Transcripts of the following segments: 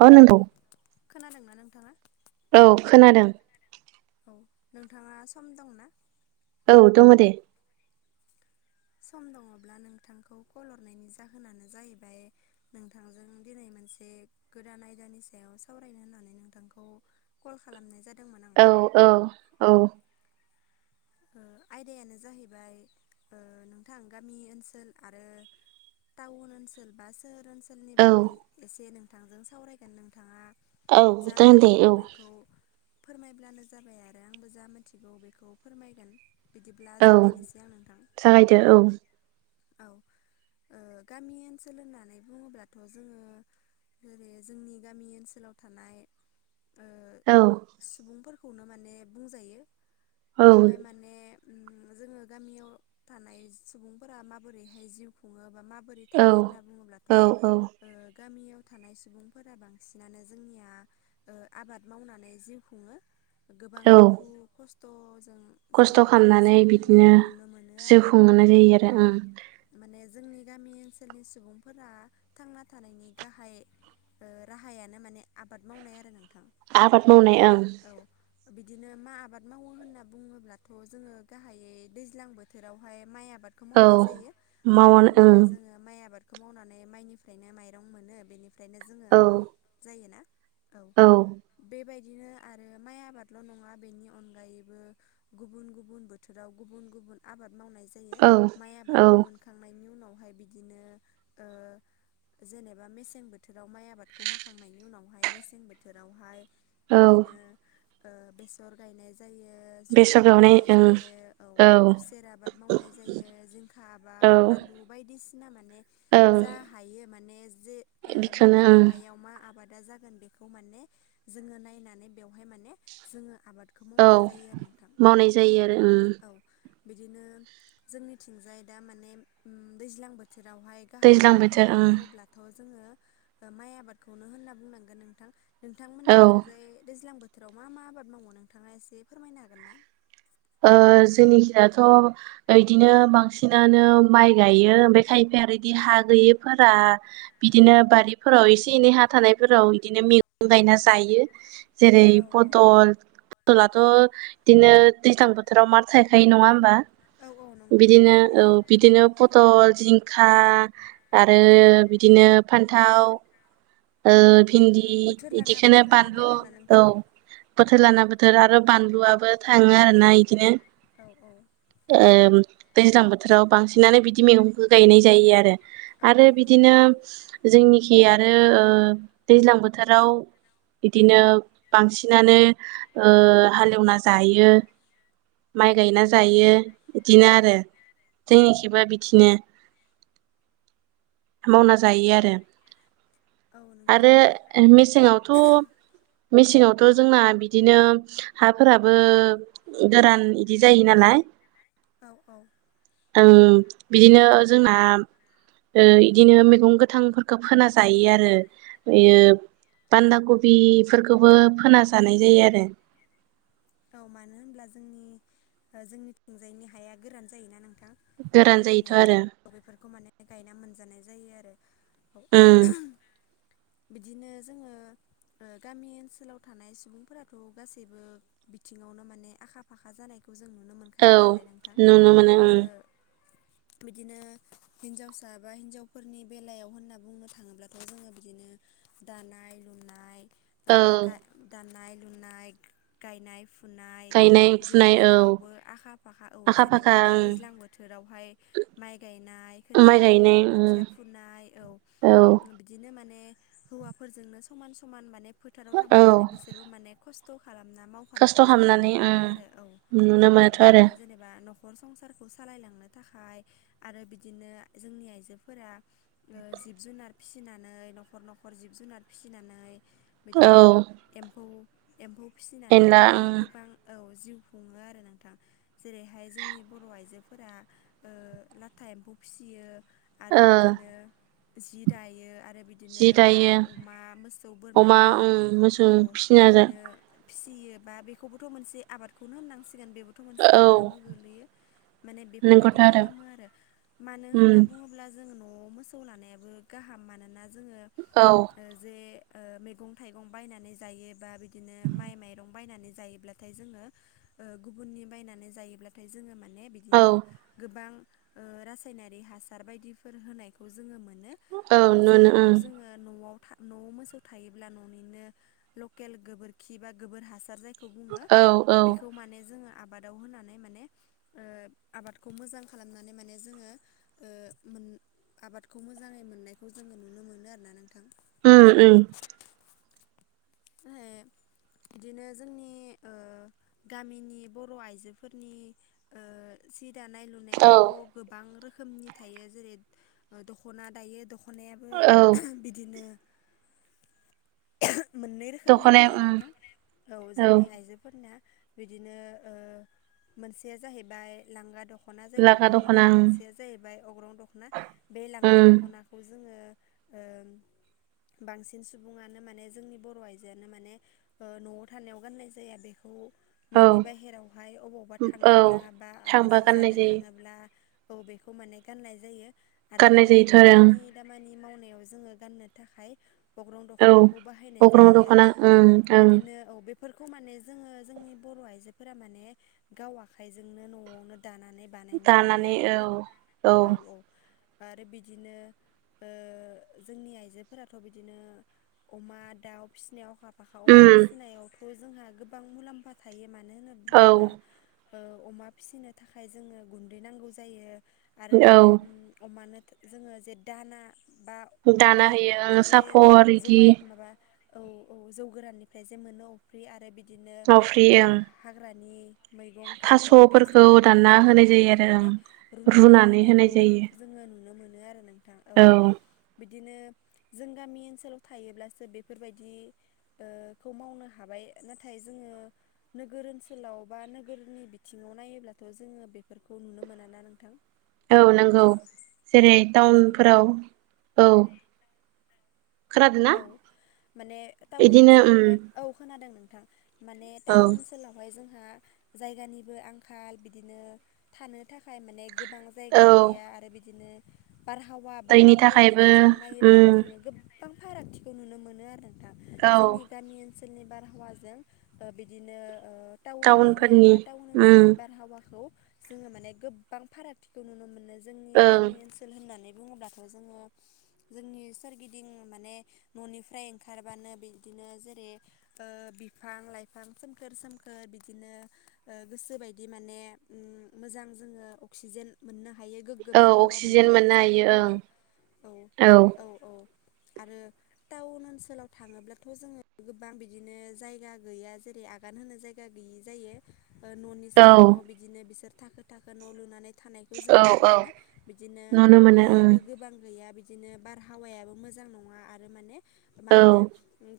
मा नांगौ? खोनादोंना नोंथाङा? औ खोनादों। औ नोंथाङा सम दंना। औ दङदे। सम दङब्ला नोंथांखौ कल हरनायनि जाहोनानो जाहैबाय नोंथांजों दिनै मोनसे गोदान आयदानि सायाव सावरायनो होननानै नोंथांखौ कल खालामनाय जादों। औ औ औ। आयदायानो जाहैबाय ओ नोंथां गामि ओनसोल आरो टाउन ओनसोल बा सोहोर ओनसोलनि औ बागै एसे नोंथांजों सावरायगोन नोंथाङा औ जा जागोन दे मोनथिगौ औ। बेखौ फोरमायब्लानो जाबाय आरो आंबो जा मिथिगौ बेखौ फोरमायगोन। बिदिब्ला औ जागायनोसै आं नोंथां। जागायदो औ [inaudible] ओ गामि ओनसोल होननानै बुङोब्लाथ' जोङो जेरै जोंनि गामि ओनसोलाव थानाय औ खौनो माने बुंजायो औ बेवहाय माने जोङो गामियाव थानाय सुबुंफोरा माबोरैहाय जिउ खुङो बा माबोरै थायो होननानै औ बुङोब्लाथ' औ ओ गामियाव थानाय सुबुंफोरा बांसिनानो जोंनिया ओ आबाद मावनानै जिउ खुङो। गोबां औ दुखु खस्थ' खस्थ' खामनानै बिदिनो नुनो मोनो जिउ आरो औ खुंहोननाय जायो औ आरो ओं। माने जोंनि गामि ओनसोलनि सुबुंफोरा थांना थानायनि गाहाय ओ राहायानो माने आबाद मावनाय आरो ना आबाद मावनाय ओं। बिदिनो मा आबाद मावो होनना बुङोब्लाथ' जोङो गाहायै दैज्लां बोथोरावहाय माइ आबाद आबादखौ औ मावनाय जायो मानो मावानो होनोब्ला जोङो माइ आबादखौ मावनानै माइनिफ्रायनो माइरं मोनो बेनिफ्राय ओमफ्रायनो जोङो ओं ओंखाम जायोना औ बेबायदि [inaudible] माइ आबादल' नङा बेनि अनगायैबो गुबुन गुबुन बोथोराव गुबुन गुबुन आबाद मावनाय जायो माइ औ आबादखौ मोनखांनायनि उनावहाय बिदिनो ओ जेनेबा मेसें बोथोराव माइ आबादखौ हाखांनायनि उनावहाय मेसें बोथोरावहाय औ बिदिनो ओ बेसर गायनाय जा जायो बेसर जुखाम गावनाय गायनाय ओं जायो औ खुसेर आबाद मावनाय जायो औ आबाद आलु बायदिसिना माने ओं जा हायो माने जे ओ बेखौनो माबायदि ओं हायाव मा आबाद जागोन बेखौ माने जोङो नायनानै बेयावहाय माने जोंओ आबाद औ मावनाय जायो आरो उम औ बिदिनो जोंनिथिंजाय दा माने दैज्लां बोथोर बोथोरावहाय गाहाय दैज्लां आबाद बोथोर होनना ओं बुङोब्लाथ' जो जोङो ओ माइ आबादखौनो होनना बुंनांगोन नोंथां औ नोंथांमोननिथिंजाय दैज्लां बोथोर बोथोराव मा मा आबाद मावो नोंथाङा एसे फोरमायनो हागोन ना ओ जोंनिखिदाथ' ओ इदिनो बांसिनानो माइ गायो ओमफ्राय खायफाया आरो इदि हा गैयैफोरा बिदिनो बारिफोराव एसे एनै हा थानायफोराव बिदिनो मेगं गं गायना जायो जेरै औ पटल औ पटलाथ' आइदिनो दैज्लां बोथोराव मार थाइखायो नङा होमबा औ औ नंगौ बिदिनो नोंथां औ थायो बिदिनो पटल जिंखा आरो बि बिदिनो फान्थाव ओ औ औ भिन्दि बोथोर लाना बिदिखोनो बोथोर आबाद बानलु मावोना औ नोंथां? बोथोर लाना बोथोर आरो बानलुआबो थाङो आरोना इदिनो औ औ ओम दैज्लां बोथोराव बांसिनानो बिदि मैगंखौ गायनाय जायो आरो औ औ आरो नंगौ बिदिनो नोंथां जोंनिखि आरो ओ दैज्लां बोथोराव बिदिनो बांसिनानो ओ हालेवना जायो माइ औ गायना जायो बिदिनो आरो जोंनिखिबो बिदिनो मावना जायो औ आरो औ नोंथां आरो ओ दा मेसेङावथ' मेसेङाव दाथ' जोंना बिदिनो हाफोराबो गोरान इदि जायो नालाय औ औ ओं बिदिनो जोंना ओ इदिनो मैगं गोथांफोरखौ फोना जायो आरो बेयो बान्दा कबि बेफोरखौबो फोना जानाय जायो आरो औ मानो होनब्ला जोंनि जोंनिथिंजायनि हाया गोरान जायोना नों थां गोरान बेवहाय जायोथ' माने आरो बेफोरखौ माने गायना मोनजानाय जायो आरो औ उम बिदिनो जोङो ओ गामि ओनसोलाव थानाय सुबुंफोराथ' गासैबो बिथिङावनो माने आखा फाखा जानायखौ खौ जों नुनो औ मोनखायो नालाय नोंथां नुनो मोनो ओ उम बिदिनो हिन्जावसा बा हिनजावफोरनि बेलायाव होनना बुंनो थाङोब्लाथ' जोंङो बिदिनो दानाय लुनाय ओ औ दानाय लुनाय गायनाय फुनाय [inaudible] बिदिनो फुनाय औ जेरावबो आखा फाखा औ आखा फाखा जेनेबा दा दैज्लां बोथोरावहाय माइ गाय गायनाय ओं माइ गायनाय उम खोथिया फुनाय औ बिदिनो माने हौवाफोरजोंनो समान समान माने फोथाराव औ थांफानानै बिसोरबो माने खस्थ' खालामनो ना खस्थ' मावखानायखौ जों नुनो खालामनानै मोनो उम आरो औ नुनो मोनोथ' आरो बिदिनो जेनेबा न'ख न'खर संसारखौ सालायलांनो थाखाय आरो बिदिनो जोंनि आइजोफोरा ओ जिब जुनार फिनानै न'खर न'खर जिब जुनार फिनानै औ बिदिनो एम्फौ एम्फौ फिसिनानै एनला माने उम गोबां औ जिउ खुंङो आरो नोंथां। जेरै हाय जोंनि बर' आइजोफोरा ओ लाथा एम्फौ फिसियो आरो ओ बिदिनो जि दायो। आरो आरो बिदिनो जि दायो दाउ, अमा, मोसौ, अमा बोरमानि ओं मोसौ औ फिसिना जा बिदिनो फिसियो बा बेखौबोथ' मोनसे आबादखौनो होननांसि गोन बेबोथ' औ आबावनो गोलैयो। माने बेफोरबायदि खालामो आरो मानो उम होननानै बुंङोब्ला जोंङो न'आव मोसौ लानायाबो गाहाम मानोना जोंङो औ ओ जे ओ मैगं थाइगं बायनानै जायोबा बिदिनो माइ माइरं बायनानै जायोबलाथाइ जोङो गुबुननि बायना जायोब्लाथाय जों जोंङो मा ने औ बिदिनो गोबां ओ रासायनारि हासार बायदिफोर होनायखौ जोंङो मोन नो ओ औ बिदिनो नुनो जिहेथु उम जोंङो न'आव था न'आव मोसौ थायोब्ला न'निनो लकेल गोबोरखि बा गोबोर हासार जाय खौ बुंङो औ औ बेखौ माने जोंङो आब आबादाव होनानै माने ओ आबादखौ मोजां खालामनानै माने जोंङो ओ मोन आबादखौ मोजांङै मोननायखौ जोंङो नुनो मोनो आरोना नोंथां। उम उम [inaudible] बिदिनो जोंनि ओ गामिनि बर' आइजोफोरनि ओ सि दानाय औ लुनायाथ' गोबां रोखोमनि थायो। जेरै ओ दख'ना दायो दख खनायाबो औ बिदिनो मोननै रोखोमनि दख'नाया थायो उम नोंथां। औ जोंनि आइजोफोरना। बिदिनो ओ मोनसेया जाहैबाय लांगा दख ख'ना जायखौ लागा बुंङो। दख'ना आरो उम मोनसेया जाहैबाय अग्रं दख'ना बे लांगा उम दख'नाखौ जोंङो। ओ बांसिन सुबुंङानो माने जोंनि बर' आइजोआनो माने ओ न'आव थानायाव गाननाय जाया। बेखौ औ न'नि बाहेरावहाय अबावबा औ थांङोब्ला बा थांबा आलासि गाननाय जानो जायो थांङोब्ला औ बेखौ माने गाननाय जायो। आरो गाननाय न'आव जायोथ' आरो खामानि दामानि मावनाय याव जोंङो गानो थाखाय अग्रं ओं दख'नाखौ बाहायनाय औ अग्रं जायो आरो दख'ना उम ओं ओं। बिदिनो औ बेफोरखौ माने जोंङो जोंनि बर' आइजोफोरा माने गाव आखाइजोंनो न'आवनो दानानै बानायनो हायो दानानै आरो औ नोंथां। औ औ आरो बिदिनो ओ जोंनि आइजोफोराथ' बिदिनो अमा दाउ फिसिनायाव अखा फाखा अमा उम फिसिनायावथ' जोंहा गोबां मुलाम्फा थायो। मानो होननो औ बुंङोब्ला अमा फिसिनो थाखाय जोंङो गुन्दै नांगौ जायो। आरो औ बे उम अमानो जोंङो जे दाना बा दाना अफ्रि होयो ओं जे सापर इदि जुमाय माबा औ औ जौ गोराननिफ्राय जे मोनो अफ्रि आरो बिदि दिनो माफ्रि ओ ओं हाग्रानि मैगं थाइगं थास' थास'फोरखौ बायदिखौ दानना जोंङो होनाय जायो हानानै आरो ओं माने रुनानै होनाय होनायखौ जायो जोंङो नुनो मोनो आरो नोंथां। औ बि दिनो जों गामि ओनसोलाव थायोब्लासो बे बेफोरबायदि ओ खौ मावनो हाबाय नाथाय जोङो नोगोर ओनसोलाव बा नोगोरनि बिथिङाव नायोब्लाथ' जोङो बेफोरखौ नुनो मोना ना नोंथां। औ नंगौ। जेरै हेल' नोंथां टाउनफोराव औ खोनादों ना औ माने टाउन बिदिनो उम ओनसोलावहाय औ खोनादों नोंथां। माने औ टाउन ओनसोलावहाय जों हा जायगानिबो आंखाल बिदिनो थानो थाखाय माने गोबां जायगा औ गैया आरो बिदिनो बारहावा बा दैनि आबहावानि थाखायबो बिथिङाव नायोब्लाबो उम जोङो गोबां फारागथिखौ नुनो मोनो आरो। [unintelligible] औ जोंनि गामि ओनसोलनि बारहावाजों ओ बिदिनो ओ टाउन एरिया टाउनफोरनि बा टाउन उम ओनसोलनि बारहावाखौ जोङो माने गोबां फारागथिखौ नुनो मोनो जोंनि ओं गामि ओनसोल होननानै बुङोब्लाथ' जोङो जोंनि सोरगिदिं माने न'निफ्राय ओंखारबानो बिदिनो जेरै ओ बिफां लाइफां सोमखोर सोमखोर बिदिनो ओ गोसो बायदि माने मोजां जोङो अक्सिजेन मोननो हा हायो गोग्गो बारहावा मोननो हायो जायखौ बुङो औ ओं औ औ आरो टाउन ओनसोलाव थाङोब्लाथ' जोङो गोबां बिदिनो जायगा गैया जेरै आ आगान होनो जायगा गैयि जायो न'नि औ सायाव न' बिदिनो बिसोर थाखो थाखो न' लुनानै थानायखौ जों औ नुनो औ मोनो बिदिनो नुनो मोनो ओं हायाबो गोबां गैया बिदिनो बारहावायाबो मोजां नङा आरो माने मा औ होनो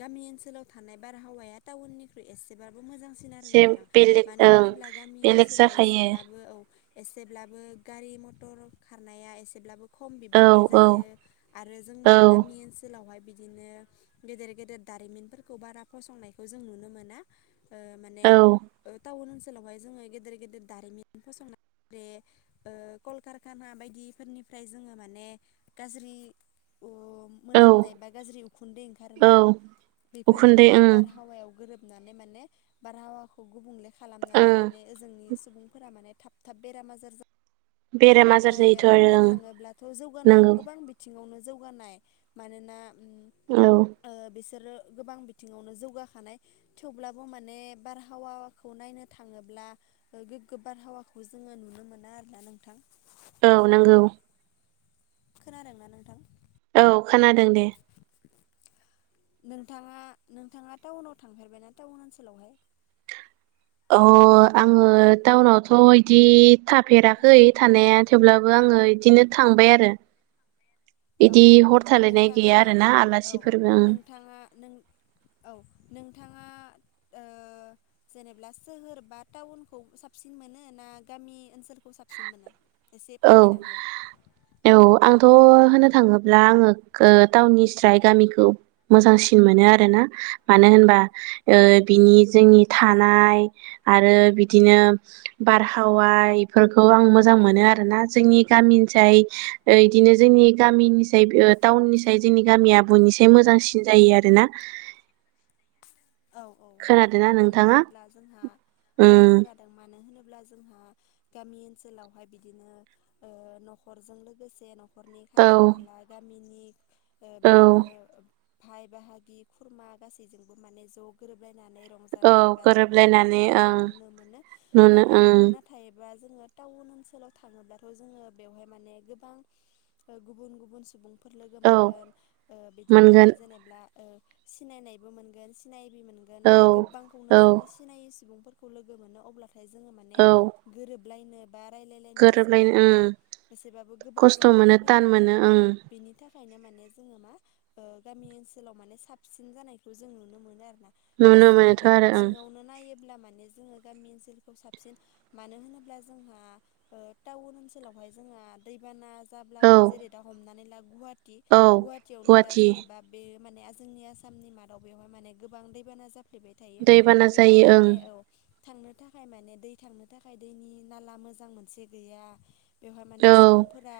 गामि ओनसोलाव थानाय बारहावाया टाउननिख्रुइ एसेबाबो मोजांसिन आरो एसे नोंथां बेलेग मानो ओं होनोब्ला गामि बेलेग ओनसोलाव जाखायो एसेब्लाबो औ एसेब्लाबो गारि मथर खारनाया एसेब्लाबो खम औ बिबांनि औ जायो आरो औ जोंना गामि ओनसोलावहाय बिदिनो गेदेर गेदेर दारिमिनफोरखौ बारा फसंनायखौ जों नुनो मोना। ओ माने औ टाउन ओनसोलावहाय जोङो गेदेर गेदेर दारिमिन फसंनायेर ओ कलकारखाना बायदिफोरनि फ्राय जोङो माने गाज्रि ओ [inaudible] मोनामनाय बा गाज्रि उखुन्दै ओंखारोना औ बेफोरो उखुन्दै माने ओं बारहावायाव गोरोब नानै माने बारहावाखौ गुबुंले खालामनानै ओं माने ओ जोंनि सुबुंफोरा माने थाब थाब बेराम आजार जा बेराम आजार जायो जायोथ' आरो बुंनो ओं थाङोब्लाथ' जौगानायाव नंगौ गोबां बिथिङावनो जौगानाय मानोना औ ओ बिसोरो गोबां बिथिङावनो जौगाखानाय थेवब्लाबो माने बारहावाखौ नायनो थाङोब्ला ला गोबार हावाखौ जोङो नुनो मोना आरोना नोंथां औ नंगौ खोनादों ना नोंथां? औ खोनादों दे। नोंथाङा नोंथाङा टाउनाव थांफेरबायनाा टाउन ओनसोलावहाय अ आङो टाउनावथ' बिदि थाफेराखै थानाय थेवब्लाबो आङो बिदिनो थांबाय आरो औ इदि औ हर थालायनाय गैया नोंथाङा आरोना औ औ आलासिफोरबो ओं नोंथाङा नों औ नों [inaudible] जेनेबा सोहोर बा टाउनखौ साबसिन मोनो ना गामि ओनसोलखौ साबसिन मोनो एसे औ फोरमायना हो औ आंथ' होनो थाङोब्ला आङो टाउननि स्राय गामिखौ मोजांसिन मोनो आरोना मानो औ होनबा ओ बिनि जोंनि थानाय आरो बिदिनो बारहावाय फोरखौ आं मोजां औ मोनो आरो जोंनि गामिनिसाय बिदिनो जोंनि गामिनिसाय टाउननि साय जोंनि गामिया बोयनि एसे मोजांसिन जायो आरोना औ औ खोनादोंना मानो नोंथाङा होनोब्ला जोंहा औ उम खोनादों मानो होनोब्ला ब्ला जोंहा गामि ओनसोलावहाय बिदिनो ओ न'खरजों लोगोसे न'ख न'खरनि औ खाथि खाला गामिनि औ बिदिनो भाय बाहागि खुरमा गासैजोंबो माने ज' गोरोबलाय नानै औ रंजानाय बाजानाय गोरोबलायनानै थानायखौ जों ओं नुनो मोनो नुनो नाथाय ओं नाथायबा जोङो टाउन ओनसोलाव थाङोब्लाथ' जोङो बेवहाय माने गोबां गुबुन गुबुन सुबुं फोर लोगो औ मोनगोन ओ बिदिनो मोनगोन जेनेब्ला ओ सिनायनायबो मोनगोन सिनाय मोनगोन औ नाथाय गोबांखौनो औ जोङो सिनायै सुबुंफोरखौ लोगो मोनो अब्ला फाय जोङो माने औ गोरोबलायनो बा रायलायलायनाय एसेब्ला गोरोबलायनो ओं एसेब्लाबो गोब्राब खस्थ' जानानै मोनो तान फैखायो मोनो औ ओं बेनि थाख खायनो माने जोङो मा ओ गामि ओनसोलाव माने साबसिन जानायखौ जों नुनो मोनो। नुनो मोनोथ' गासैबो आरो ओं बिथिङावनो नायोब्ला माने ने जोङो गामि ओनसोलखौ साबसिन मानो होनोब्ला जोंहा ओ टाउन ओनसोलावहाय जोङो ना दैबाना औ जाब्लाबो जेरै दा हमनानैला दि औ गुवाहाटियावनो दा गुवाहाटि जेनेबा बे माने जोंनि आसामनि मादाव बेवहाय माने गोबां दैबाना जाफ्लेबाय थायो दैबाना बेवहाय जायो ओं माने औ थांनो थाखाय माने दै थांनो थाखाय दैनि नाला मोजां मोनसे गैया बेवहाय माने औ सुबुंफोरा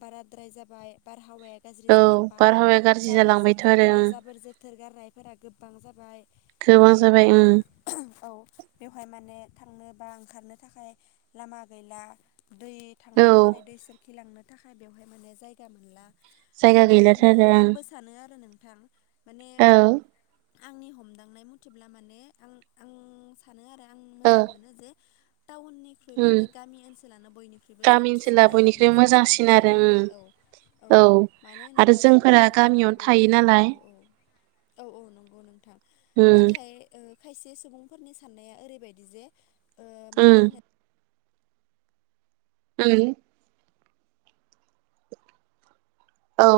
बाराद्राय जाबाय बार हावाया गाज्रि औ जालांबाय बारहावाया गाज्रि जाबोर जालांबायथ' जोथोर आरो औ ओं जाबोर जोथोर गारनायफोरा गोब बां जाबाय गोबां माने जाबाय ओं औ बेवहाय माने थांनो बा ओंखारनो थाखाय लामा गैला दै औ थांनो थाखाय दै सोरखि लांनो थाखाय बेवहाय माने जायगा मोनला जायगा गैलाथ' बेनिखायनो आरो आंबो सानो आरो नोंथां माने ओं आंनि हमदांनाय मथेब्ला माने आं आं सानो आरो आं औ ओ मोजां मोनो जे टाउननिख्रुइ उम माने गामि ओनसोलानो बयनिख्रुइबो गामि साबसिन ओनसोला जायो बयनिख्रुइ आरोना जों मोजांसिन सुबुंफोरनि आरो उम थाखाय औ। औ मानो आरो होनोब्ला जों जोंफोरा गामियाव थानानै गामियावनो थायो बयबो नालाय औ औ औ औ नंगौ। गौ नोंथां उम नाथाय ओ खायसे सुबुंफोरनि साननाया ओरैबायदि जे मा उम। होनो उम। औ।